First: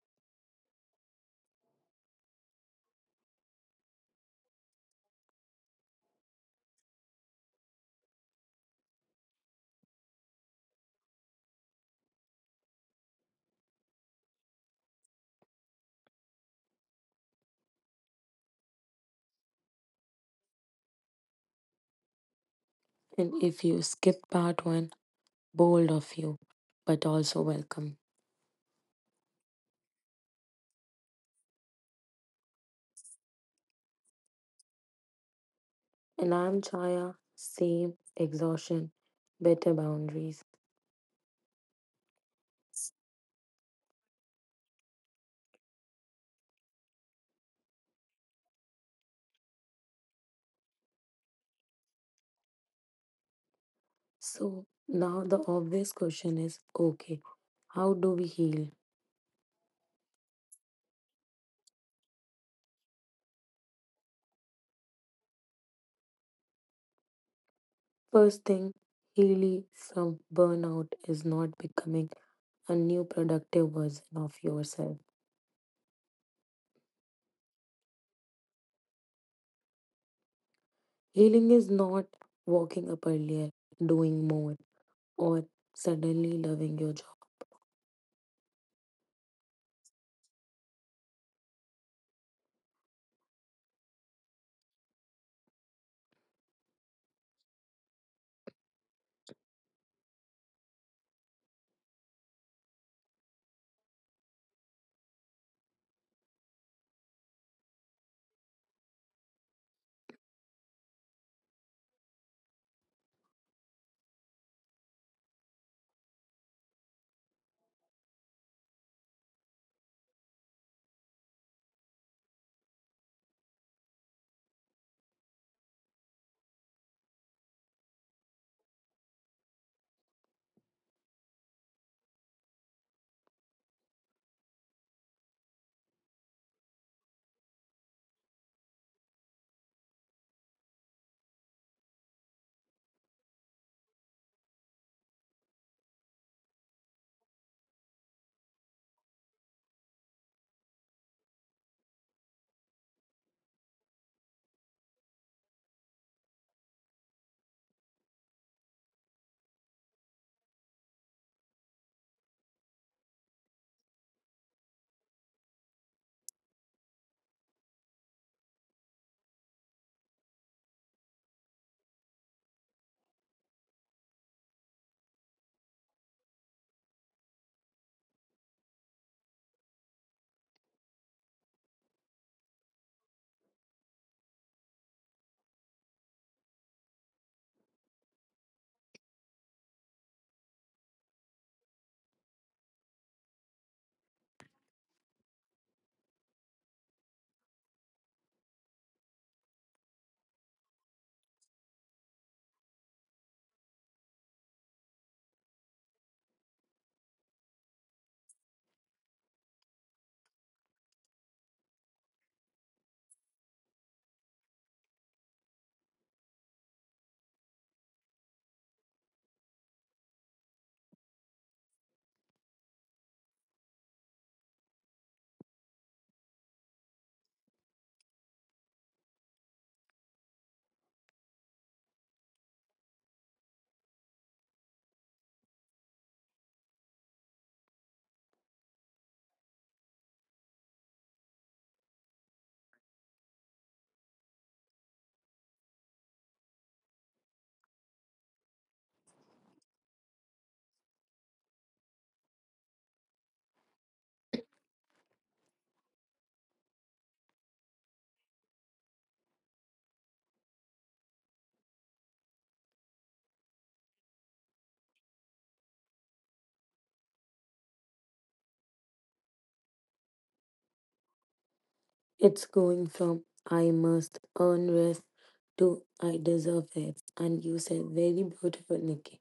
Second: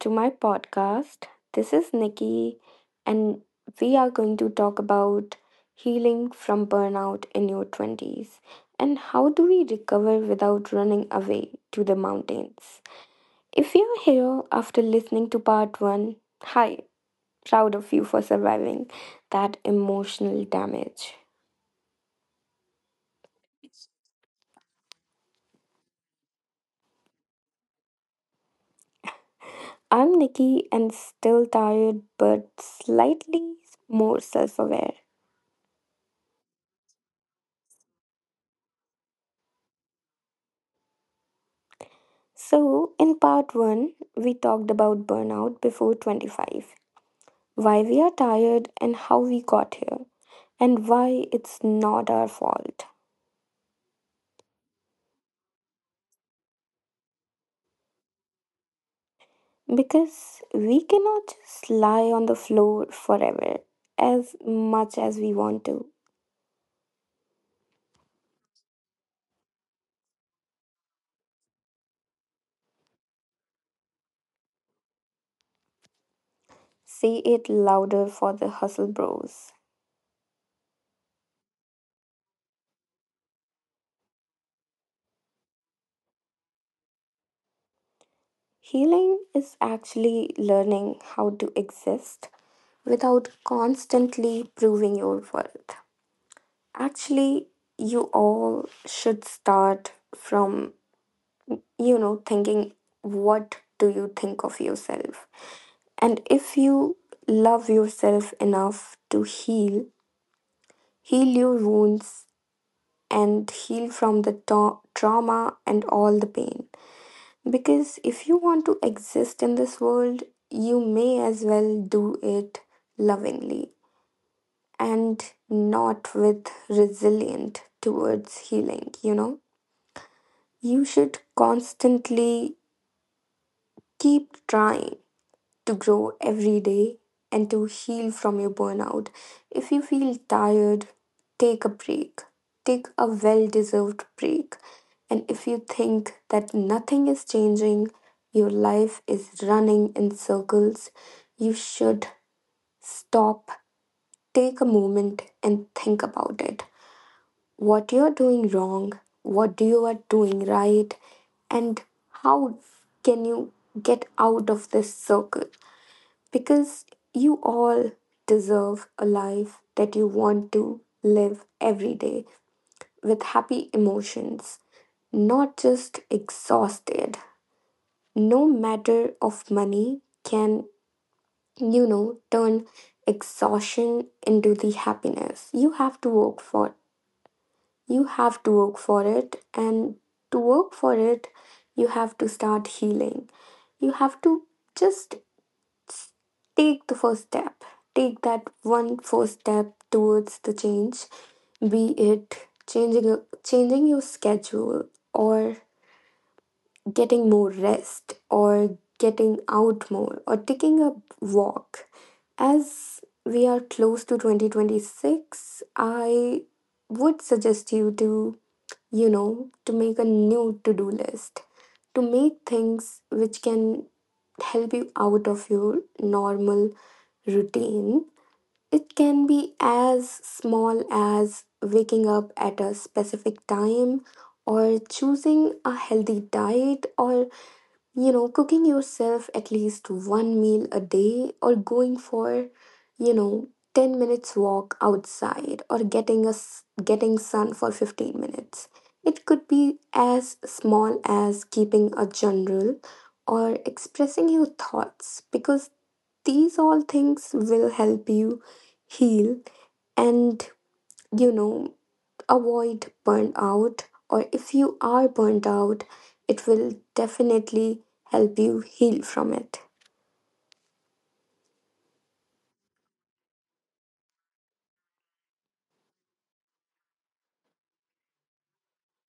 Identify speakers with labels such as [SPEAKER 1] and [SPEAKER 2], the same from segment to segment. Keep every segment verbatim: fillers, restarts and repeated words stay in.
[SPEAKER 1] to my podcast. This is Nikki, and we are going to talk about healing from burnout in your twenties and how do we recover without running away to the mountains. If you're here after listening to part one, hi, proud of you for surviving that emotional damage.
[SPEAKER 2] And if you skip part one, bold of you, but also welcome.
[SPEAKER 1] I'm Nikki and still tired but slightly more self aware.
[SPEAKER 2] And I'm Chaya, same exhaustion, better boundaries.
[SPEAKER 1] So, in part 1, we talked about burnout before twenty-five, why we are tired and how we got here, and why it's not our fault.
[SPEAKER 2] So now the obvious question is okay, how do we heal?
[SPEAKER 1] Because we cannot just lie on the floor forever as much as we want to.
[SPEAKER 2] First thing, healing from burnout is not becoming a new productive version of yourself.
[SPEAKER 1] Say it louder for the hustle bros.
[SPEAKER 2] Healing is not waking up earlier, doing more, or suddenly loving your job.
[SPEAKER 1] Healing is actually learning how to exist without constantly proving your worth. Actually, you all should start from, you know, thinking, what do you think of yourself? And if you love yourself enough to heal, heal your wounds and heal from the ta- trauma and all the pain. Because if you want to exist in this world, you may as well do it lovingly and not with resilient towards healing, you know? You should constantly keep trying to grow every day and to heal from your burnout. If you feel tired, take a break. Take a well deserved break. And if you think that nothing is changing, your life is running in circles, you should stop, take a moment, and think about it. What you're doing wrong, what do you are doing right, and how can you get out of this circle? Because you all deserve a life that you want to live every day with happy emotions, not just exhausted. No matter of money can, you know, turn exhaustion into the happiness. You have to work for You have to work for it, and to work for it, you have to start healing. You have to just s- take the first step, take that one first step towards the change, be it changing your- changing your schedule or getting more rest or getting out more or taking a walk. As we are close to twenty twenty-six, I would suggest you to you know, to make a new to do list, to make things which can help you out of your normal routine. It can be as small as waking up at a specific time or choosing a healthy diet or, you know, cooking yourself at least one meal a day or going for, you know, ten minutes walk outside or getting us getting sun for fifteen minutes. It could be as small as keeping a journal or expressing your thoughts because these all things will help you heal and, you know avoid burnout, or if you are burnt out, it will definitely help you heal from it.
[SPEAKER 2] It's going from I must earn rest to I deserve rest. And you said very beautiful, Nikki.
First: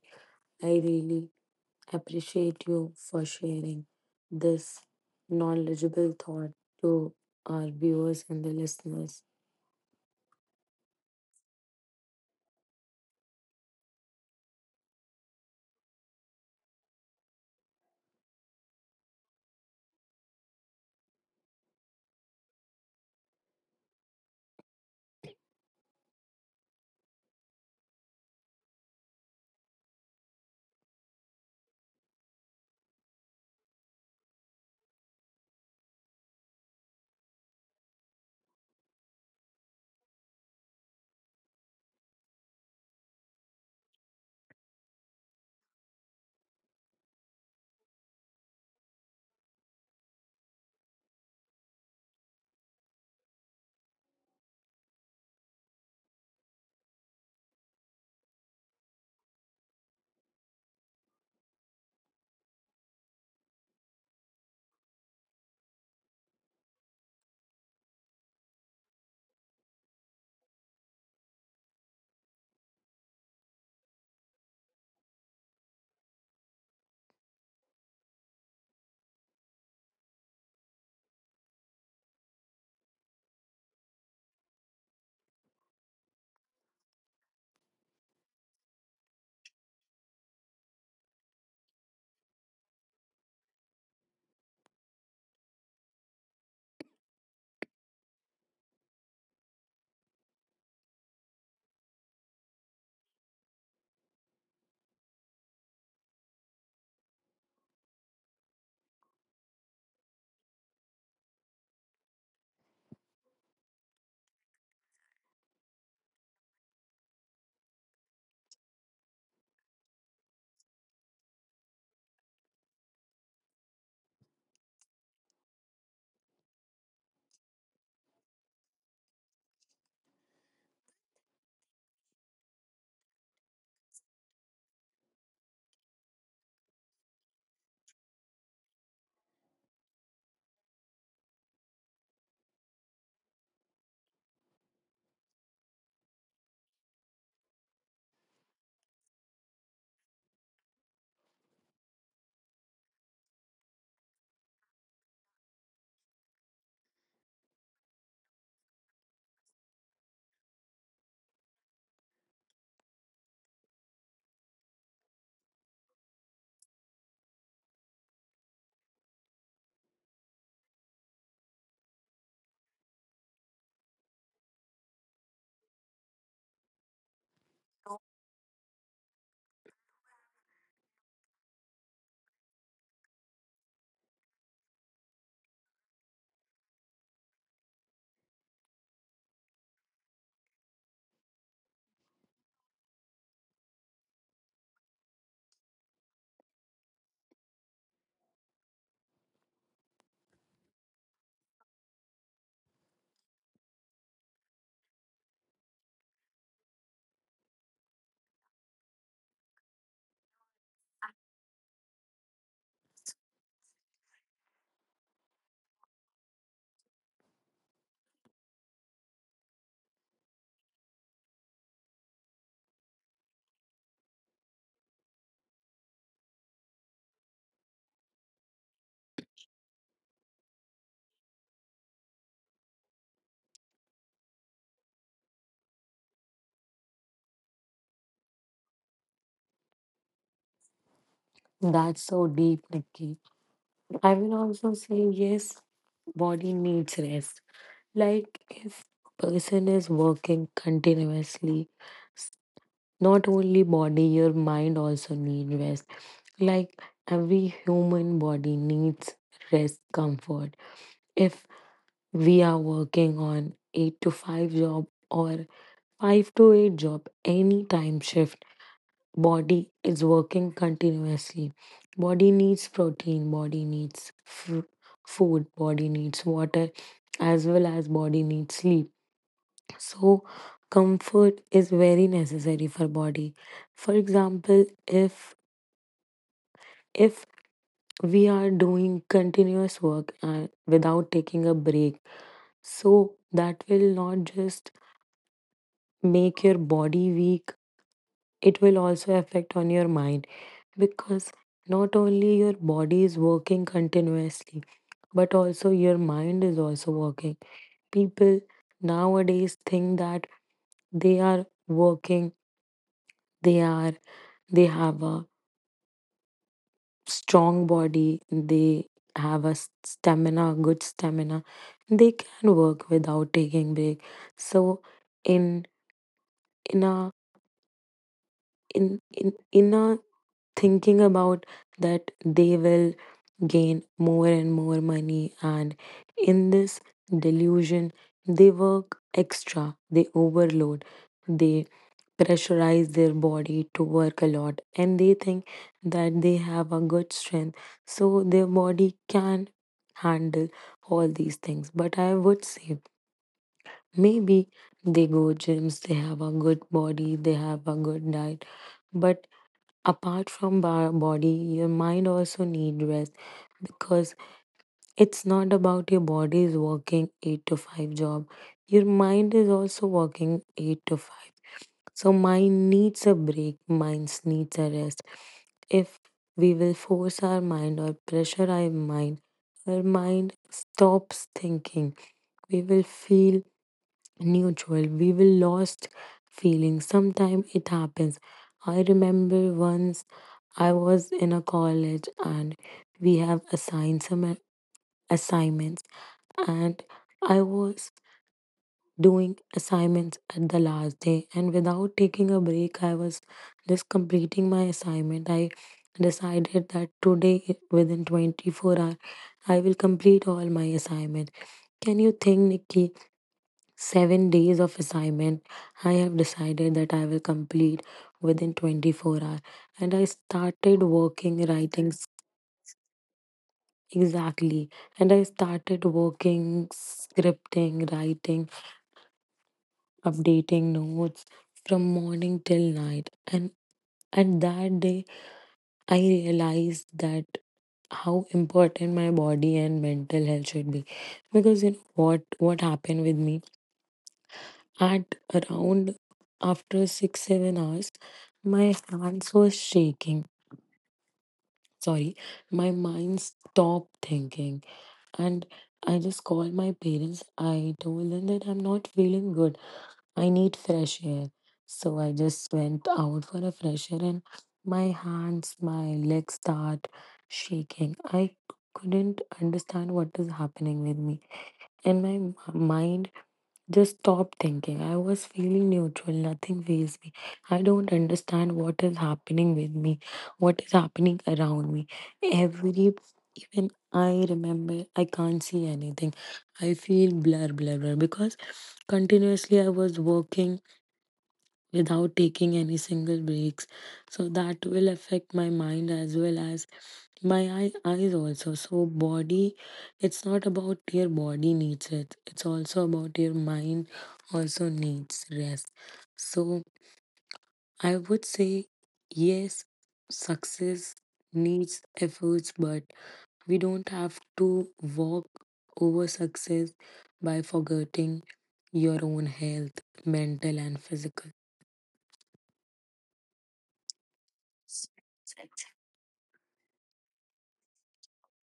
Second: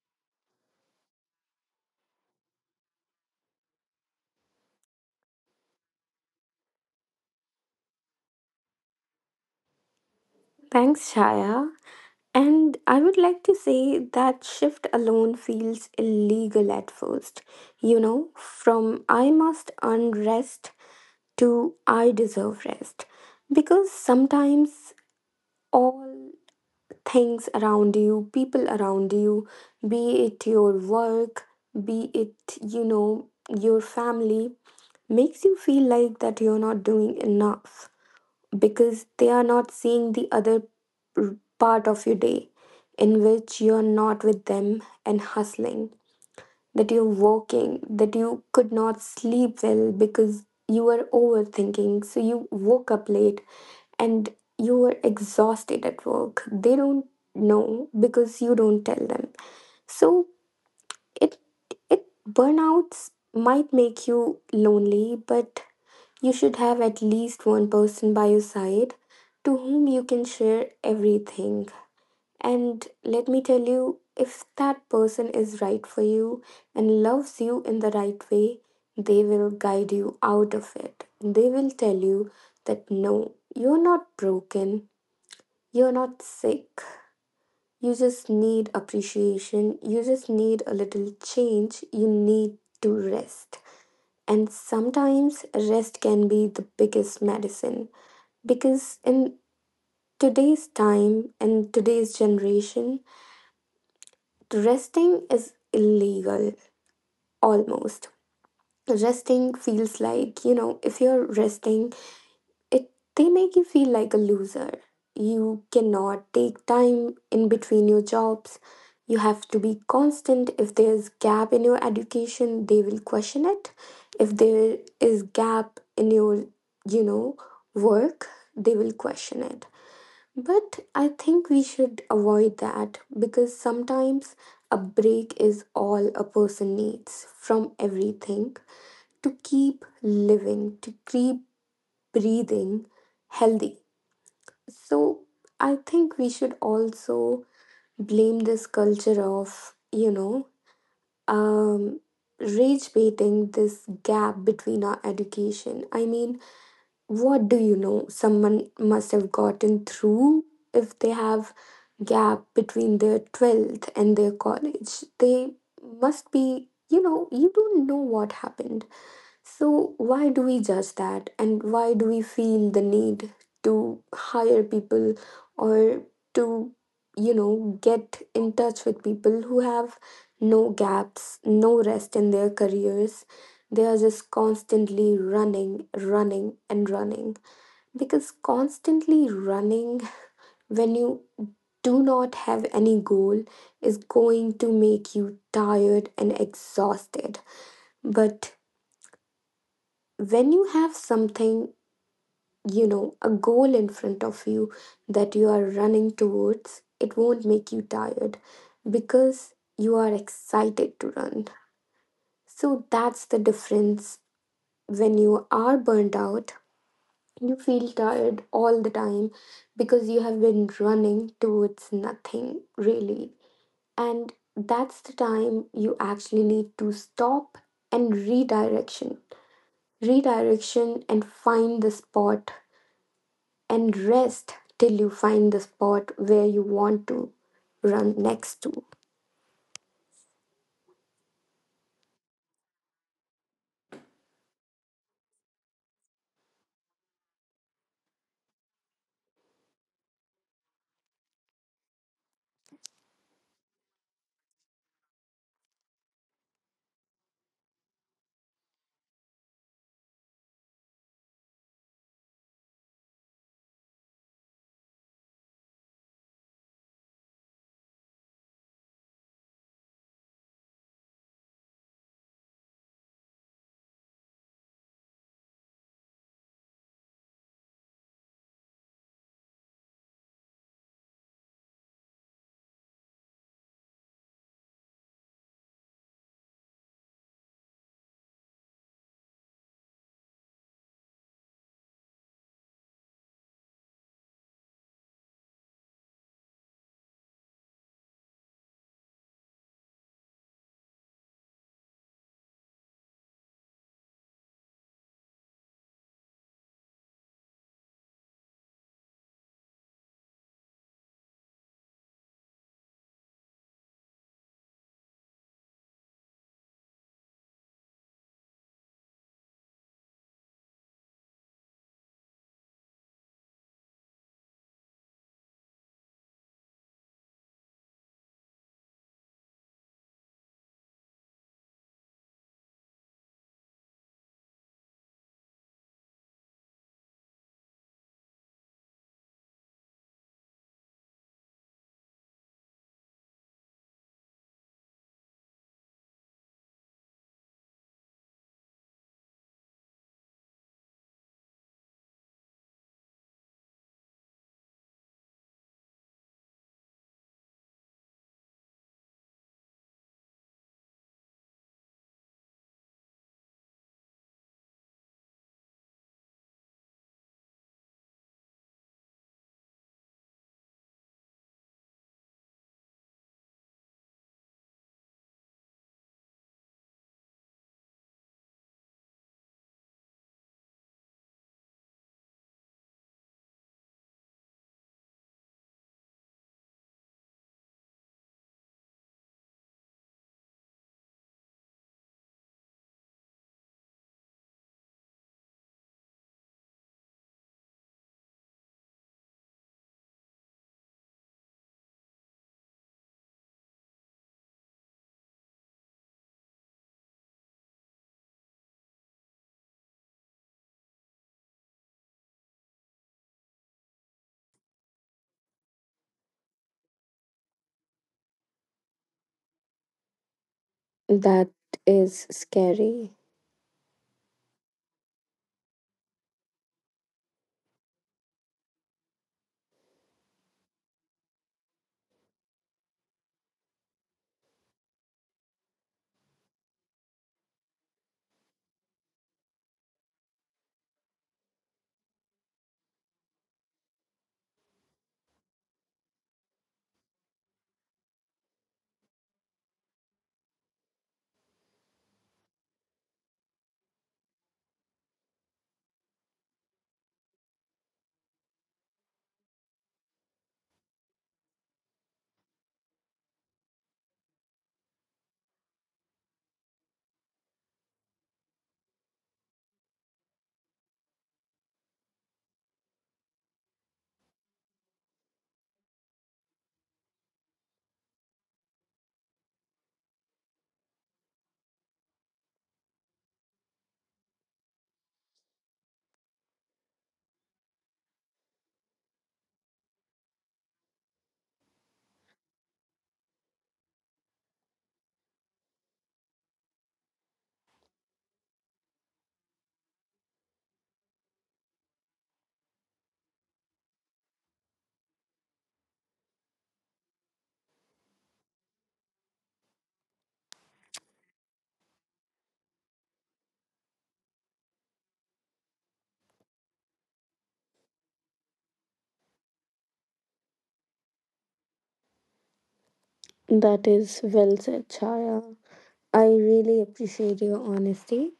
[SPEAKER 2] I really appreciate you for sharing this knowledgeable thought to our viewers and the listeners.
[SPEAKER 1] Thanks, Shaya. And I would like to say that shift alone feels illegal at first. You know, from I must earn rest to I deserve rest. Because sometimes all things around you, people around you, be it your work, be it, you know, your family, makes you feel like that you're not doing enough because they are not seeing the other r- part of your day in which you're not with them and hustling, that you're working, that you could not sleep well because you were overthinking. So you woke up late and you were exhausted at work. They don't know because you don't tell them, so it it burnouts might make you lonely, but you should have at least one person by your side to whom you can share everything. And let me tell you, if that person is right for you and loves you in the right way, they will guide you out of it. They will tell you that no, you're not broken, you're not sick. You just need appreciation. You just need a little change. You need to rest. And sometimes rest can be the biggest medicine because in today's time and today's generation, resting is illegal almost. Resting feels like, you know, if you're resting, it they make you feel like a loser. You cannot take time in between your jobs. You have to be constant. If there's gap in your education, they will question it. If there is gap in your, you know work, they will question it. But I think we should avoid that because sometimes a break is all a person needs from everything, to keep living, to keep breathing healthy. So I think we should also blame this culture of, you know, um, rage baiting this gap between our education. I mean, what do you know? Someone must have gotten through if they have gap between their twelfth and their college. They must be, you know, you don't know what happened. So, why do we judge that? And why do we feel the need to hire people or to, you know, get in touch with people who have no gaps, no rest in their careers? They are just constantly running, running, and running. Because constantly running, when you do not have any goal, is going to make you tired and exhausted. But when you have something, you know a goal in front of you that you are running towards, it won't make you tired because you are excited to run. So that's the difference. When you are burned out, you feel tired all the time because you have been running towards nothing really, and that's the time you actually need to stop and redirection redirection and find the spot and rest till you find the spot where you want to run next to.
[SPEAKER 2] That's so deep, Nikki. I will also say yes, body needs rest. Like if a person is working continuously, s- not only body, your mind also need rest. Like every human body needs rest, comfort. If we are working on eight to five job or five to eight job, any time shift, body is working continuously. Body needs protein, body needs fr- food, body needs water, as well as body needs sleep. So comfort is very necessary for body. For example, if if we are doing continuous work and without taking a break, so that will not just make your body weak, it will also affect on your mind because not only your body is working continuously, but also your mind is also working. People nowadays think that they are working, they are, they have a strong body, they have a s- stamina, good stamina. They can work without taking break. So in in a in in in a thinking about that they will gain more and more money, and in this delusion they work extra, they overload, they pressurize their body to work a lot and they think that they have a good strength so their body can handle all these things. But I would say maybe they go gyms, they have a good body, they have a good diet, but apart from our body, your mind also need rest, because it's not about your body is working eight to five job, your mind is also working eight to five. So mind needs a break, minds needs a rest. If we will force our mind or pressure our mind, our mind stops thinking. We will feel neutral. We will lost feeling. Sometimes it happens. I remember once I was in a college and we have assigned some a- assignments, and I was doing assignments at the last day, and without taking a break I was just completing my assignment. I decided that today i- within twenty-four hours I will complete all my assignment. Can you think, Nikki, seven days of assignment I have decided that I will complete within twenty-four hours, and I started working,
[SPEAKER 1] That
[SPEAKER 2] writing, s-
[SPEAKER 1] is scary.
[SPEAKER 2] exactly, and I started working, scripting, writing, updating notes from morning till night. And at that day, I realized that how important my body and mental health should be. Because you know what what happened with me, at around after six seven hours, my hands were shaking. Sorry, my mind stopped thinking, and I just called my parents. I told them that I'm not feeling good. I need fresh air. So I just went out for a fresh air and my hands, my legs start shaking. I couldn't understand what is happening with me. And my m- mind just stopped thinking. I was feeling neutral. Nothing fazed me. I don't understand what is happening with me, what is happening around me. Every even I remember I can't see anything. I feel blur blur blur because continuously I was working without taking any single breaks. So that will affect my mind as well as my eye, eyes also. So body, it's not about your body needs it. It's also about your mind also needs rest. So I would say yes, success needs efforts, but we don't have to walk over success by forgetting your own health, mental and physical.
[SPEAKER 1] That is well said, Chaya. I really appreciate your honesty.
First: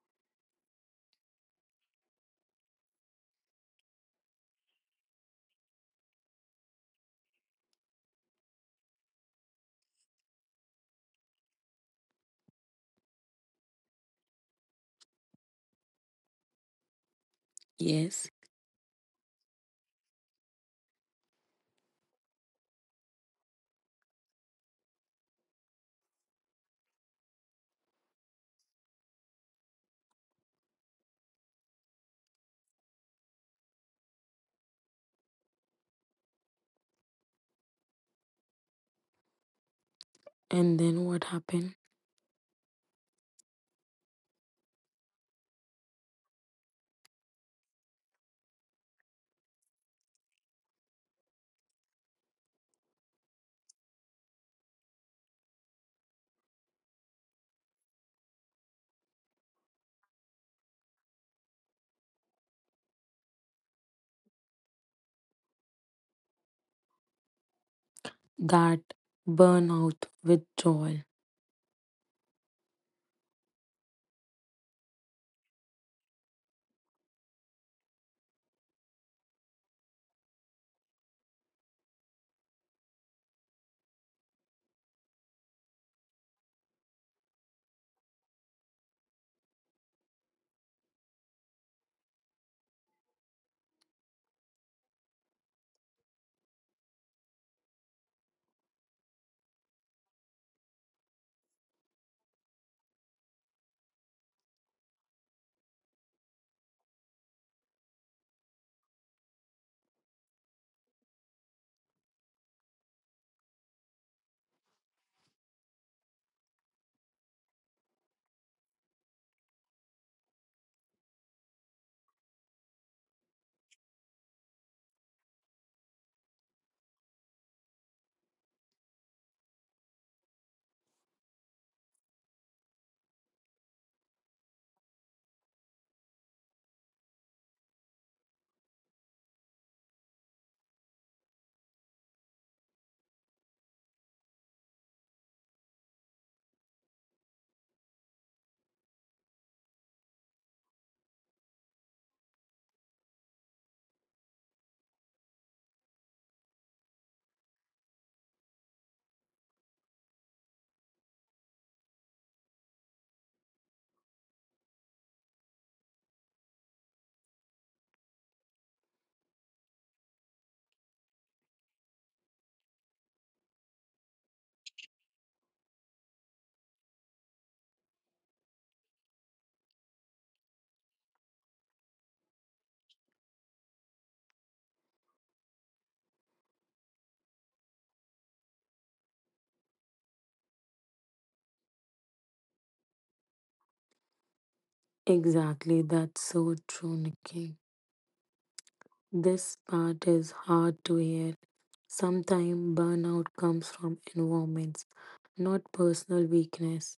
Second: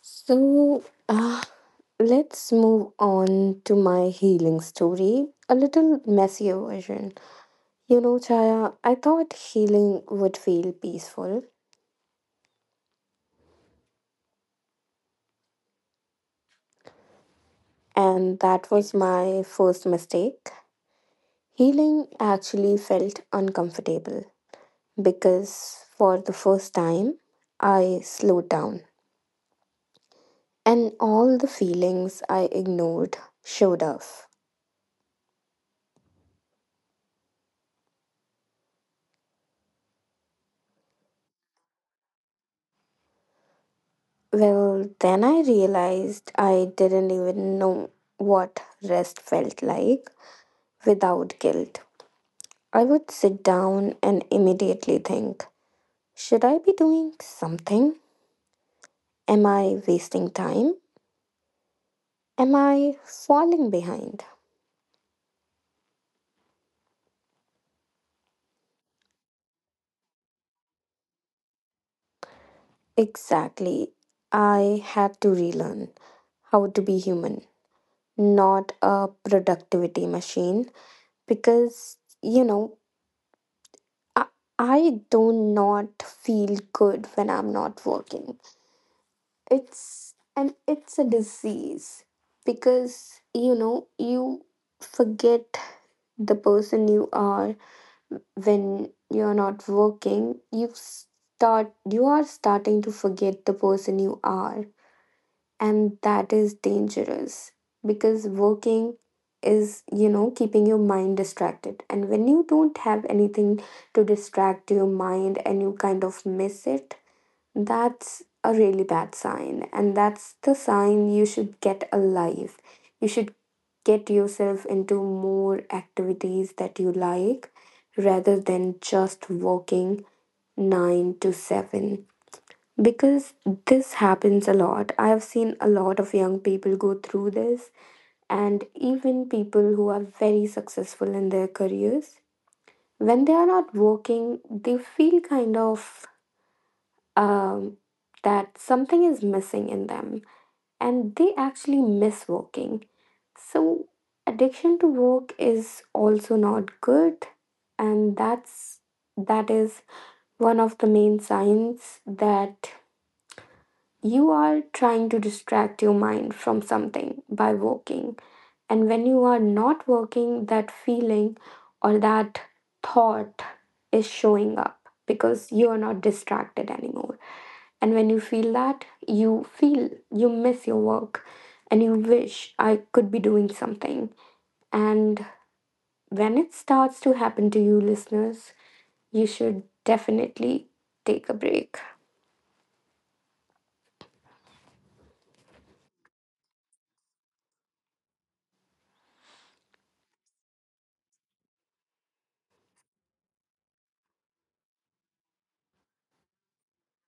[SPEAKER 1] So, uh, let's move on to my healing story, a little messier version. You know, Chaya, I thought healing would feel peaceful,
[SPEAKER 2] Yes.
[SPEAKER 1] and that was my first mistake. Healing actually felt uncomfortable, because for the first time, I slowed down and all the feelings I ignored showed up.
[SPEAKER 2] And then what happened?
[SPEAKER 1] Well, then I realized I didn't even know what rest felt like without guilt. I would sit down and immediately think, should I be doing something? Am I wasting time? Am I falling behind?
[SPEAKER 2] That burnout withdrawal.
[SPEAKER 1] Exactly. I had to relearn how to be human, not a productivity machine, because you know I, I do not feel good when I'm not working. It's, and it's a disease, because you know you forget the person you are when you're not working. You start you are starting to forget the person you are, and that is dangerous because working is, you know, keeping your mind distracted, and when you don't have anything to distract your mind and you kind of miss it, that's a really bad sign, and that's the sign you should get alive. You should get yourself into more activities that you like rather than just working nine to seven, because this happens a lot. I've seen a lot of young people go through this, and even people who are very successful in their careers. When they are not working, they feel kind of, um, that something is missing in them, and they actually miss working. So, addiction to work is also not good, and that's that is one of the main signs that you are trying to distract your mind from something by working. And when you are not working, that feeling or that thought is showing up because you are not distracted anymore. And when you feel that, you feel you miss your work and you wish I could be doing something. And when it starts to happen to you, listeners, you should definitely take a break.
[SPEAKER 2] Exactly, that's so true, Nikki. This part is hard to hear. Sometimes burnout comes from environments, not personal weakness.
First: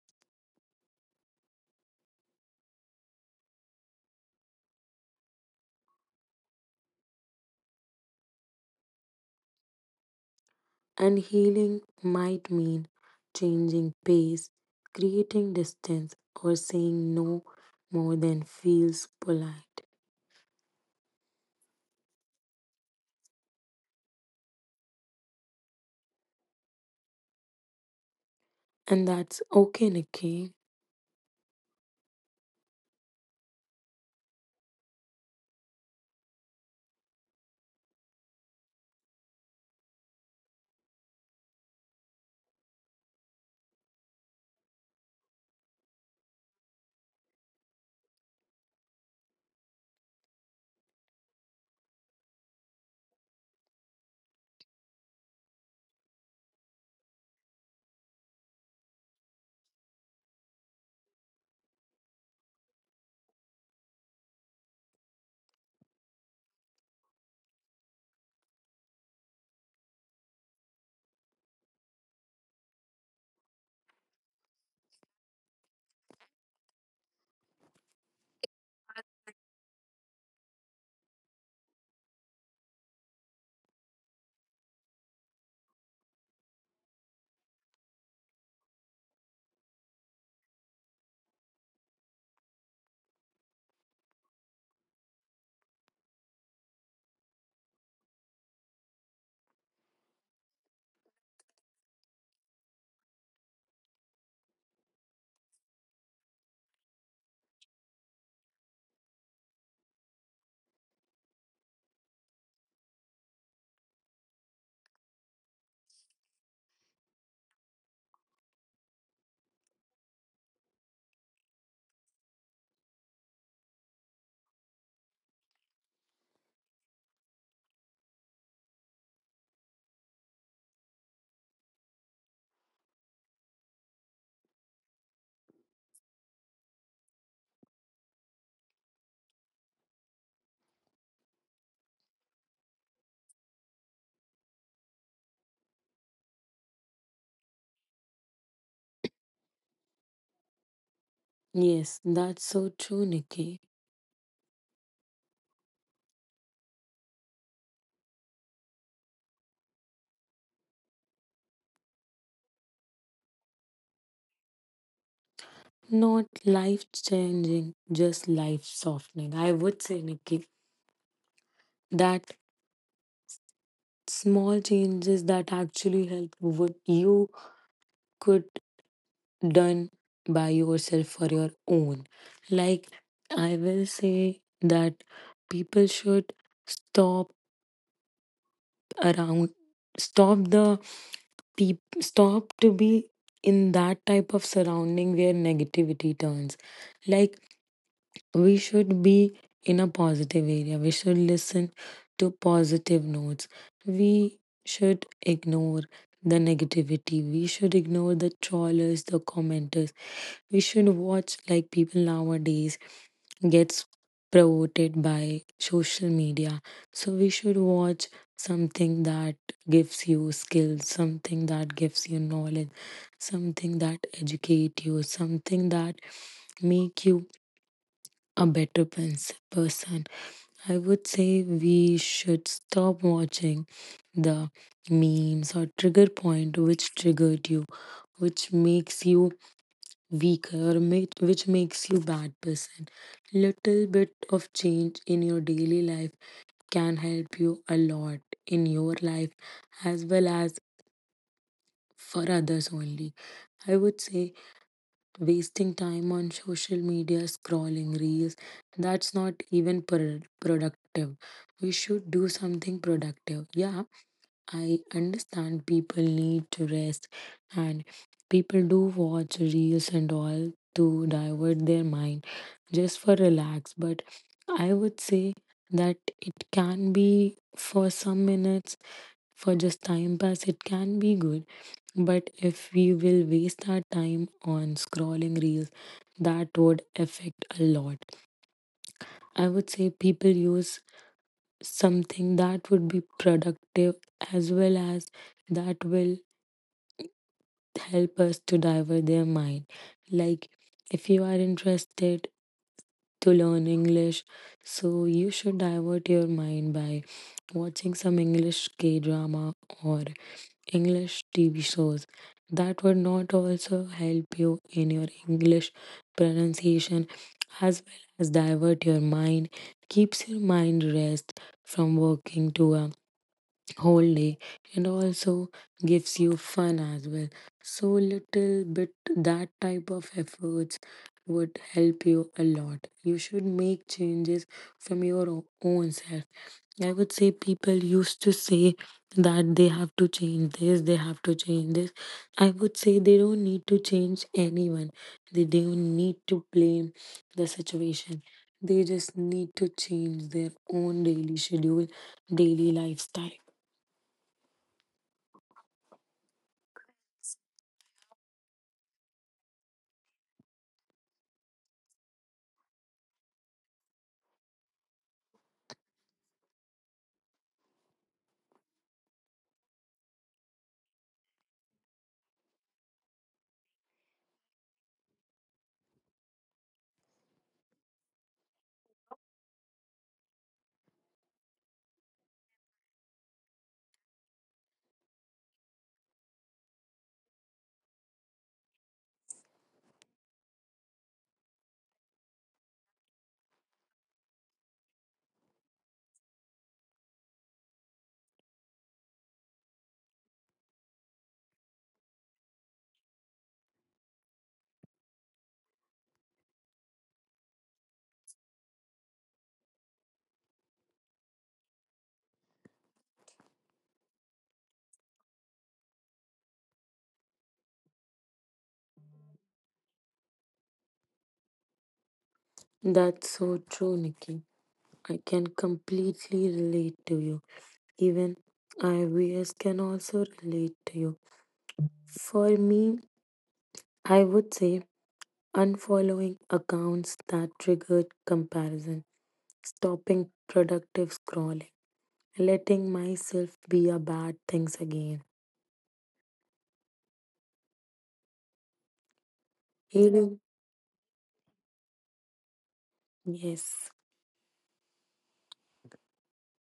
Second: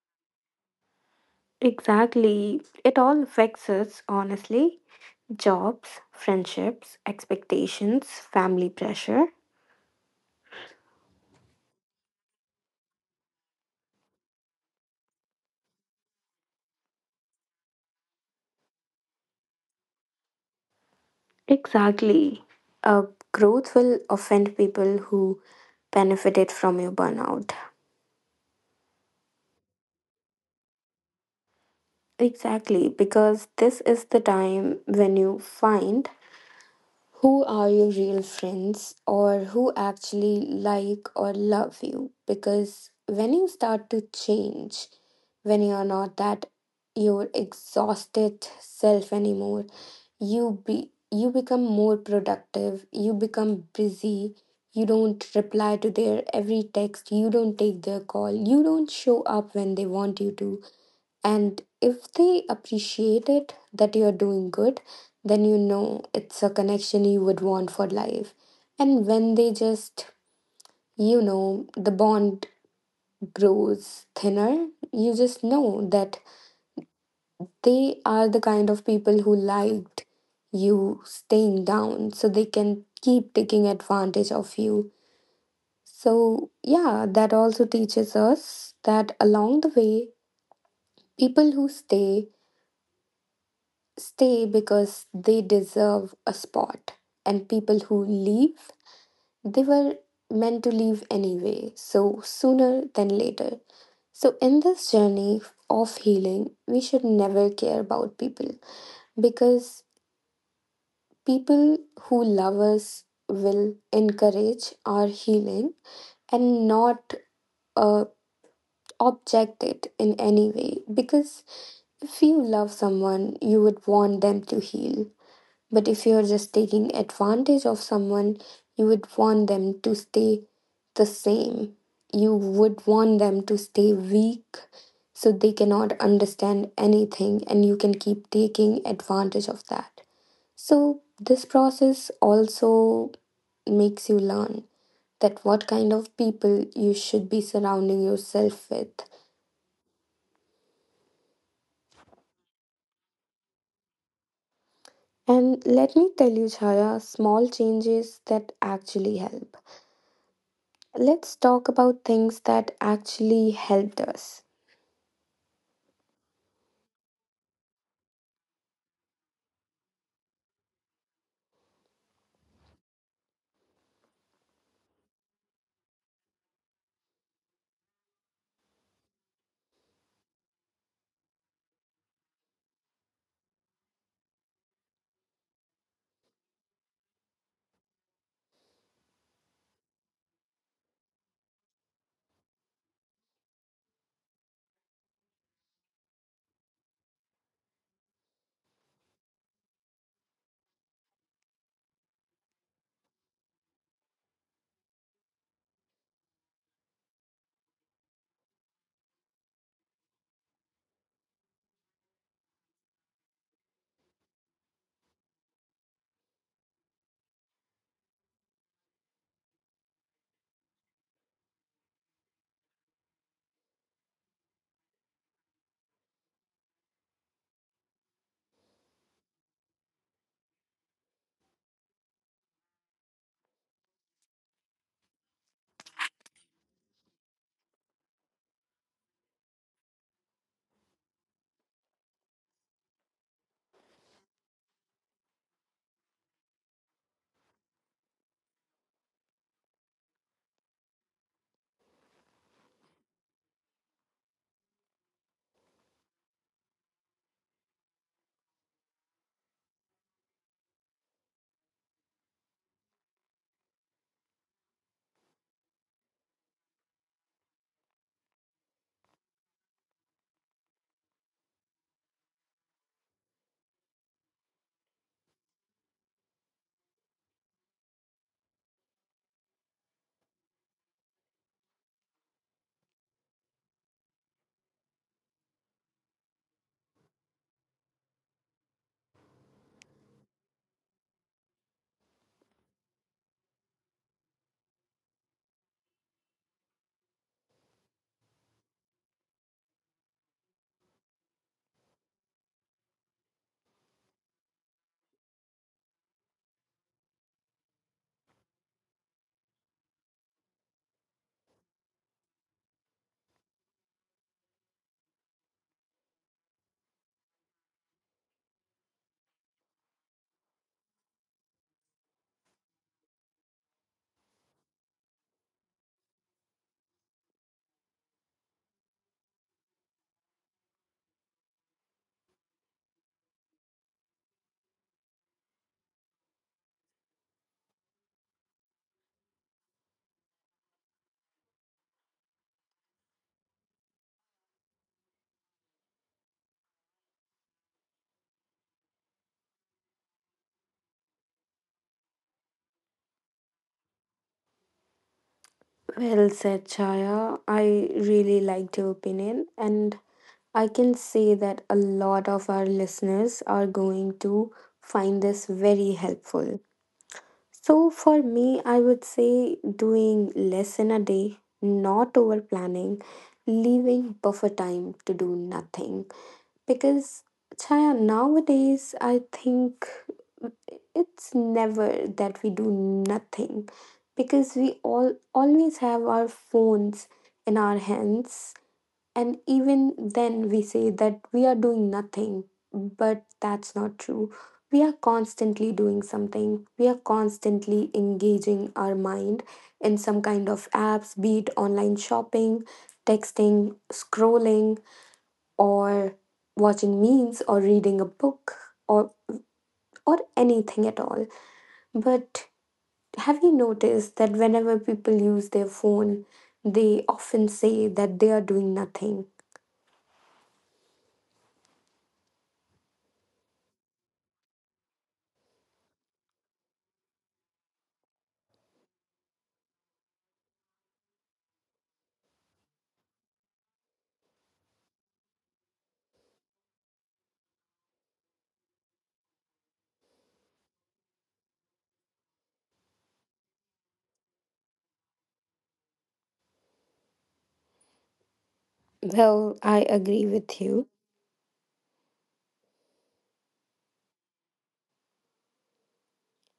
[SPEAKER 1] Exactly. It all affects us, honestly. Jobs, friendships, expectations, family pressure.
[SPEAKER 2] And healing might mean changing pace, creating distance, or saying no more than feels polite.
[SPEAKER 1] Exactly. Uh, growth will offend people who benefited from your burnout.
[SPEAKER 2] And that's okay, Nikki.
[SPEAKER 1] Exactly, because this is the time when you find who are your real friends or who actually like or love you. Because when you start to change, when you are not that your exhausted self anymore, you be you become more productive, you become busy, you don't reply to their every text, you don't take their call, you don't show up when they want you to. And if they appreciate it that you're doing good, then you know it's a connection you would want for life. And when they just, you know the bond grows thinner, you just know that they are the kind of people who liked you staying down so they can keep taking advantage of you. So, yeah, that also teaches us that along the way, people who stay stay because they deserve a spot, and people who leave, they were meant to leave anyway, so sooner than later. So, in this journey of healing, we should never care about people because people who love us will encourage our healing and not, uh, object it in any way. Because if you love someone, you would want them to heal. But if you're just taking advantage of someone, you would want them to stay the same. You would want them to stay weak so they cannot understand anything, and you can keep taking advantage of that. So, this process also makes you learn that what kind of people you should be surrounding yourself with.
[SPEAKER 2] Yes, that's so true, Nikki.
[SPEAKER 1] And let me tell you, Chaya, small changes that actually help. Let's talk about things that actually helped us.
[SPEAKER 2] Not life changing, just life softening. I would say, Nikki, that small changes that actually help what you could done by yourself for your own. Like I will say that people should stop around stop the peop stop to be in that type of surrounding where negativity turns. Like we should be in a positive area. We should listen to positive notes. We should ignore the negativity. We should ignore the trawlers, the commenters. We should watch, like, people nowadays gets promoted by social media. So we should watch something that gives you skills, something that gives you knowledge, something that educate you, something that make you a better pers- person. I would say we should stop watching the memes or trigger point which triggered you, which makes you weaker, or ma- which makes you bad person. Little bit of change in your daily life can help you a lot in your life as well as for others only. I would say wasting time on social media scrolling reels, that's not even pro- productive. We should do something productive. Yeah, I understand people need to rest, and people do watch reels and all to divert their mind just for relax. But I would say that it can be for some minutes, for just time pass it can be good. But if we will waste our time on scrolling reels, that would affect a lot. I would say people use something that would be productive as well as that will help us to divert their mind. Like if you are interested to learn English, so you should divert your mind by watching some English K drama or English T V shows that would not also help you in your English pronunciation as well as divert your mind, keeps your mind rest from working to a whole day, and also gives you fun as well. So little bit that type of efforts would help you a lot. You should make changes from your o- own self. I would say people used to say that they have to change this, they have to change this. I would say they don't need to change anyone. They don't need to blame the situation. They just need to change their own daily schedule, daily lifestyle.
[SPEAKER 1] Well said, Chaya. I really liked your opinion, and I can say that a lot of our listeners are going to find this very helpful. So for me, I would say doing less in a day, not over planning, leaving buffer time to do nothing. Because Chaya, nowadays I think it's never that we do nothing, because we all always have our phones in our hands, and even then, we say that we are doing nothing, but that's not true. We are constantly doing something, we are constantly engaging our mind in some kind of apps, be it online shopping, texting, scrolling, or watching memes, or reading a book, or or anything at all. But have you noticed that whenever people use their phone, they often say that they are doing nothing?
[SPEAKER 2] That's so true, Nikki. I can completely relate to you. Even I B S can also relate to you. For me, I would say unfollowing accounts that triggered comparison, stopping productive scrolling, letting myself be a bad things again.
[SPEAKER 1] Well, I agree
[SPEAKER 2] Healing,
[SPEAKER 1] with you.
[SPEAKER 2] yes.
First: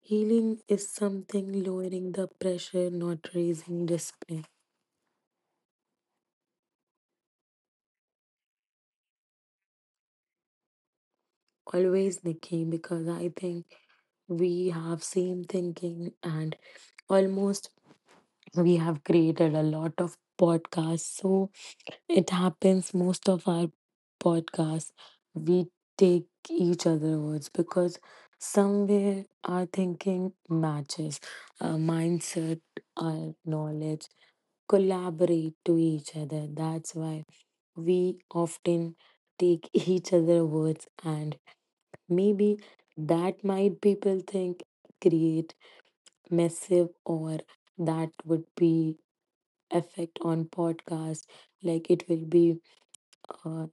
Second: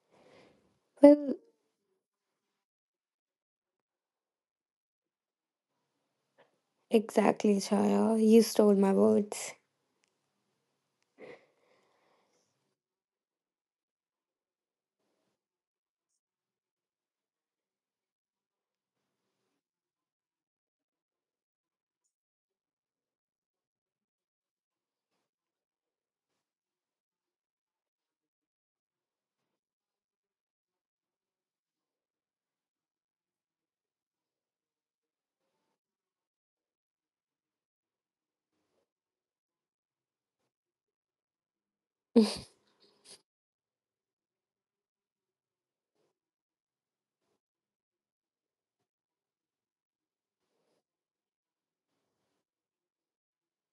[SPEAKER 2] Healing is
[SPEAKER 1] Well,
[SPEAKER 2] something lowering the pressure, not raising discipline.
[SPEAKER 1] exactly, Chaya. You stole my words.
[SPEAKER 2] Always, Nikki, because I think we have same thinking and almost we have created a lot of podcasts. So it happens most of our podcasts. We take each other words because somewhere our thinking matches, our mindset, our knowledge collaborate to each other. That's why we often take each other words, and maybe that might people think create massive, or that would be effect on podcast, like it will be uh,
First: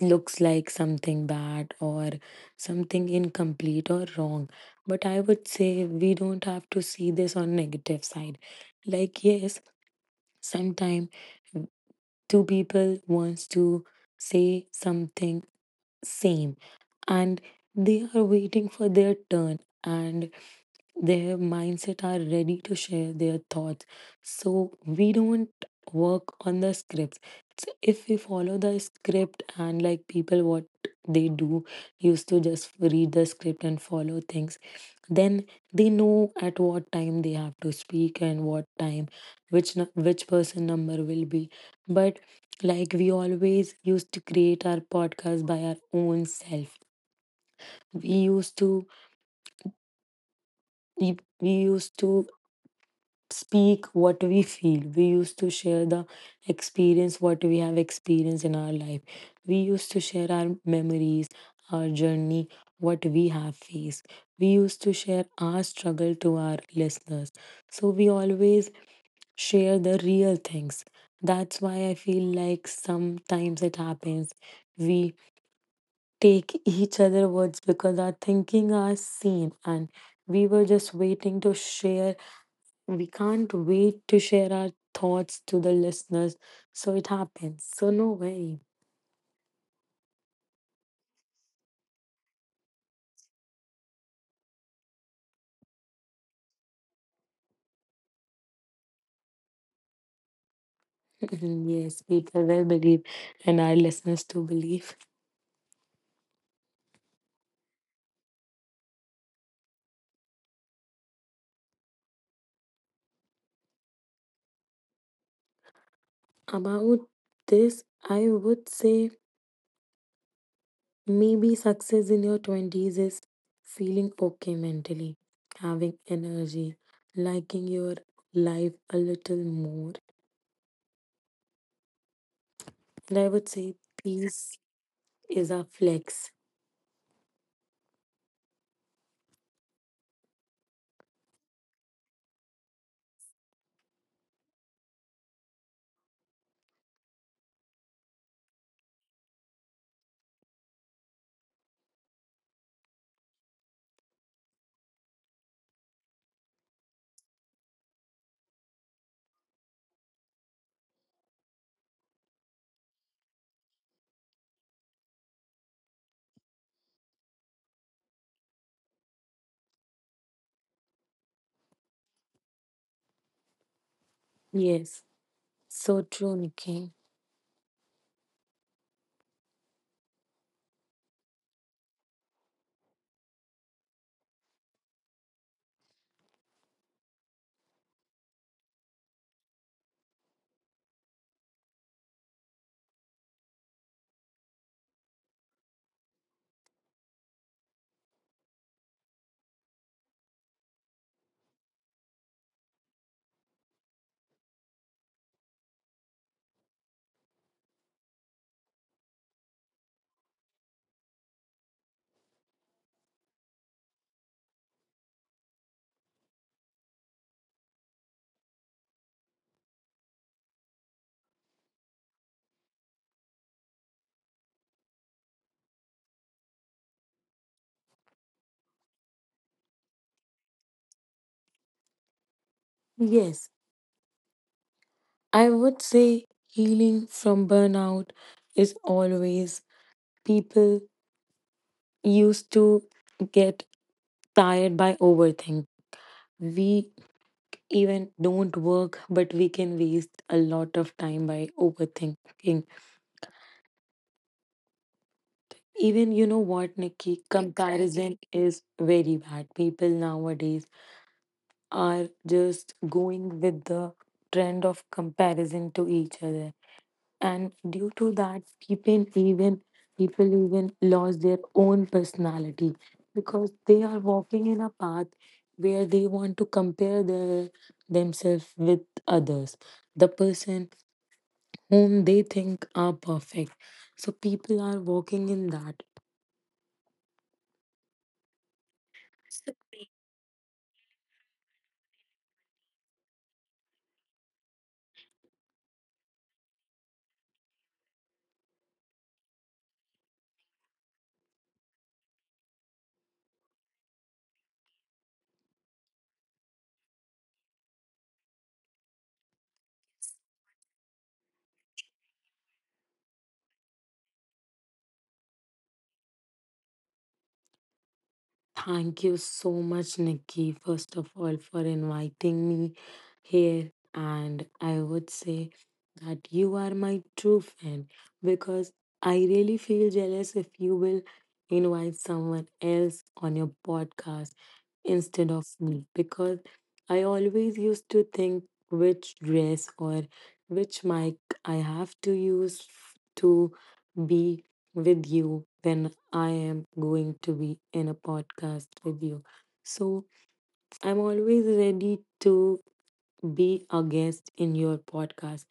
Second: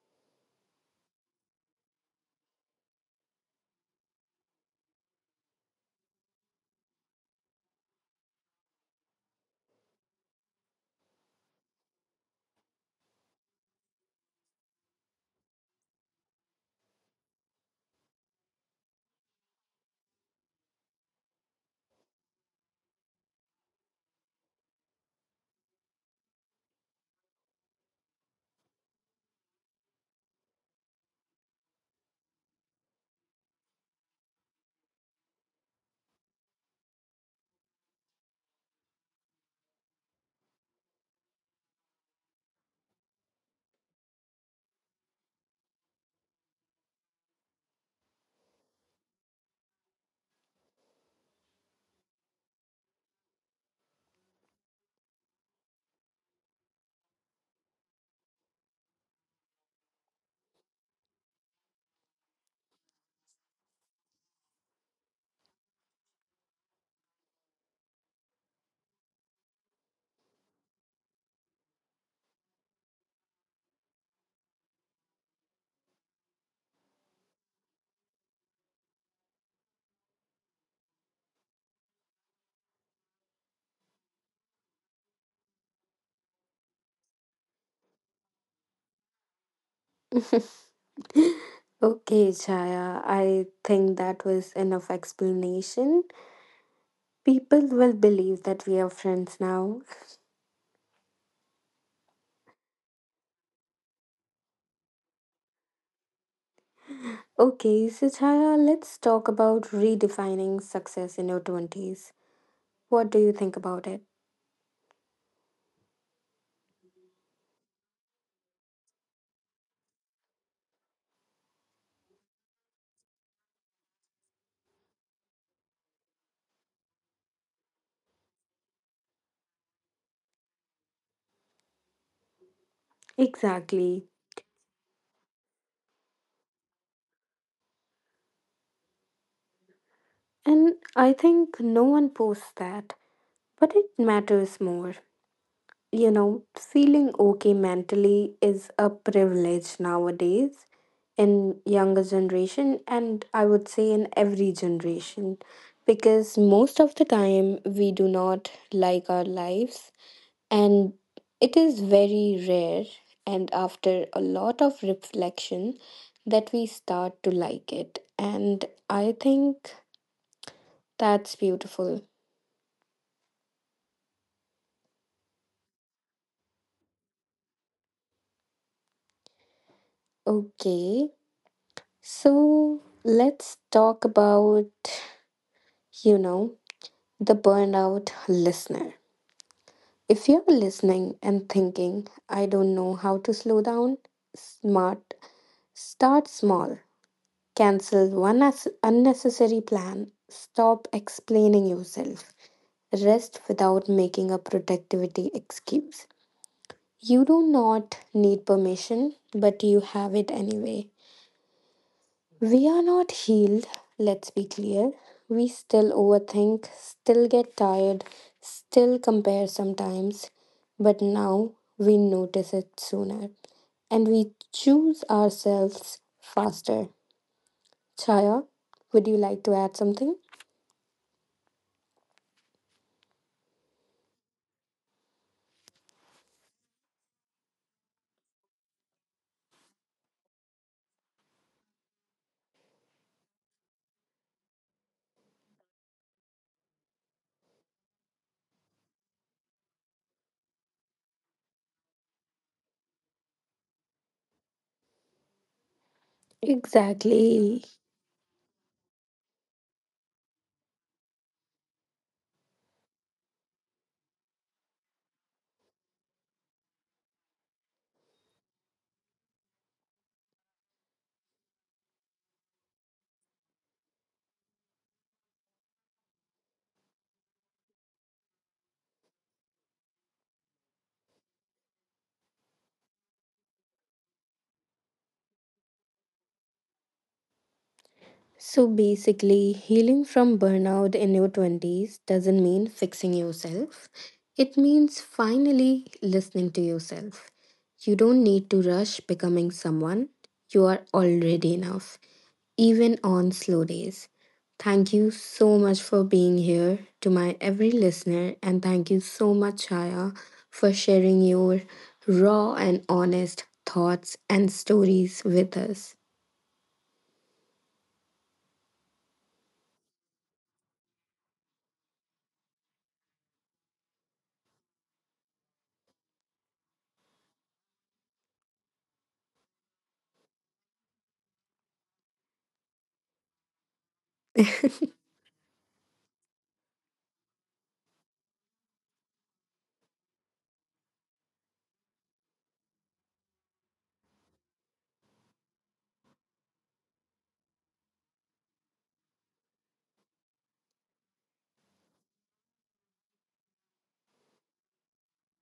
[SPEAKER 2] looks like something bad or something incomplete or wrong. But I would say we don't have to see this on negative side. Like yes, sometime two people wants to say something same, and they are waiting for their turn and their mindset are ready to share their thoughts. So we don't work on the scripts. So if we follow the script and like people what they do used to just read the script and follow things, then they know at what time they have to speak and what time which nu- which person number will be. But like we always used to create our podcast by our own self. We used to we we used to speak what we feel. We used to share the experience, what we have experienced in our life. We used to share our memories, our journey, what we have faced. We used to share our struggle to our listeners. So we always share the real things. That's why I feel like sometimes it happens. We take each other words because our thinking are same, and we were just waiting to share, we can't wait to share our thoughts to the listeners. So it happens. So no worry.
[SPEAKER 1] Okay, Chaya, I think that was enough explanation. People will believe that we are friends now.
[SPEAKER 2] Yes, people will believe, and our listeners too believe.
[SPEAKER 1] Okay, so Chaya, let's talk about redefining success in your twenties. What do you think about it?
[SPEAKER 2] About this, I would say maybe success in your twenties is feeling okay mentally, having energy, liking your life a little more. And I would say
[SPEAKER 1] Exactly.
[SPEAKER 2] peace is a flex.
[SPEAKER 1] And I think no one posts that, but it matters more. You know, feeling okay mentally is a privilege nowadays in younger generation, and I would say in every generation, because most of the time we do not like our lives, and it is very rare and after a lot of reflection that we start to like it, and I think that's beautiful.
[SPEAKER 2] Yes. So true, Nikki.
[SPEAKER 1] Okay. So let's talk about, you know, the burnout listener. If you're listening and thinking, I don't know how to slow down, smart, start small. Cancel one as- unnecessary plan. Stop explaining yourself. Rest without making a productivity excuse. You do not need permission, but you have it anyway. We are not healed, let's be clear. We still overthink, still get tired, still compare sometimes, but now we notice it sooner and we choose ourselves faster. Chaya, would you like to add something?
[SPEAKER 2] Yes. I would say healing from burnout is always, people used to get tired by overthink. We even don't work, but we can waste a lot of time by overthinking. Even you know what, Nikki,
[SPEAKER 1] Exactly.
[SPEAKER 2] comparison, exactly, is very bad. People nowadays are just going with the trend of comparison to each other, and due to that people even, people even lost their own personality, because they are walking in a path where they want to compare their themselves with others, the person whom they think are perfect, so people are walking in that.
[SPEAKER 1] So
[SPEAKER 2] So,
[SPEAKER 1] basically, healing from burnout in your twenties doesn't mean fixing yourself. It means finally listening to yourself. You don't need to rush becoming someone. You are already enough, even on slow days. Thank you so much for being here to my every listener, and thank you so much, Chaya, for sharing your raw and honest thoughts and stories with us.
[SPEAKER 2] thank you so much, Nikki, first of all, for inviting me here. And I would say that you are my true fan because I really feel jealous if you will invite someone else on your podcast instead of me, because I always used to think which dress or which mic I have to use f- to be with you when I am going to be in a podcast with you. So I'm always ready to be a guest in your podcast.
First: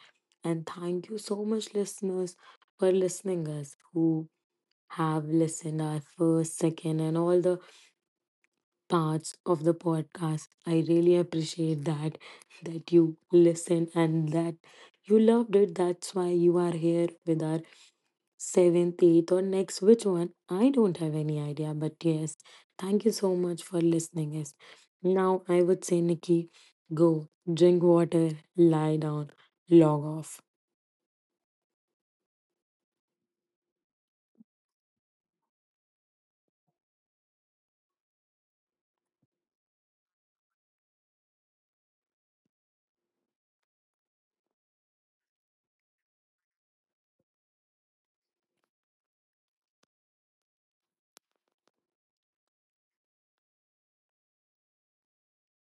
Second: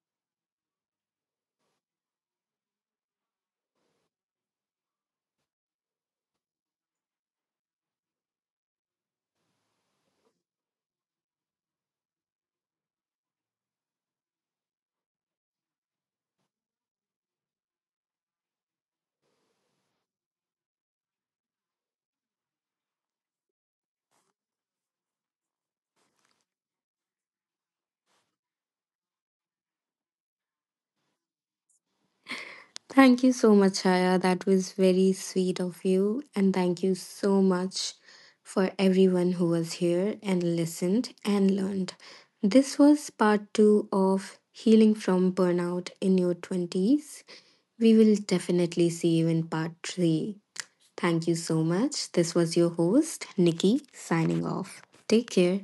[SPEAKER 2] And thank you so much, listeners, for listening us who have listened our first, second, and all the parts of the podcast. I really appreciate that that you listen and that you loved it. That's why you are here with our seventh, eighth, or next which one? I don't have any idea. But yes, thank you so much for listening. Yes. Now I would say, Nikki, go drink water, lie down, log off.
[SPEAKER 1] Thank you so much, Shaya. That was very sweet of you. And thank you so much for everyone who was here and listened and learned. This was part two of Healing from Burnout in Your twenties. We will definitely see you in part three. Thank you so much. This was your host, Nikki, signing off. Take care.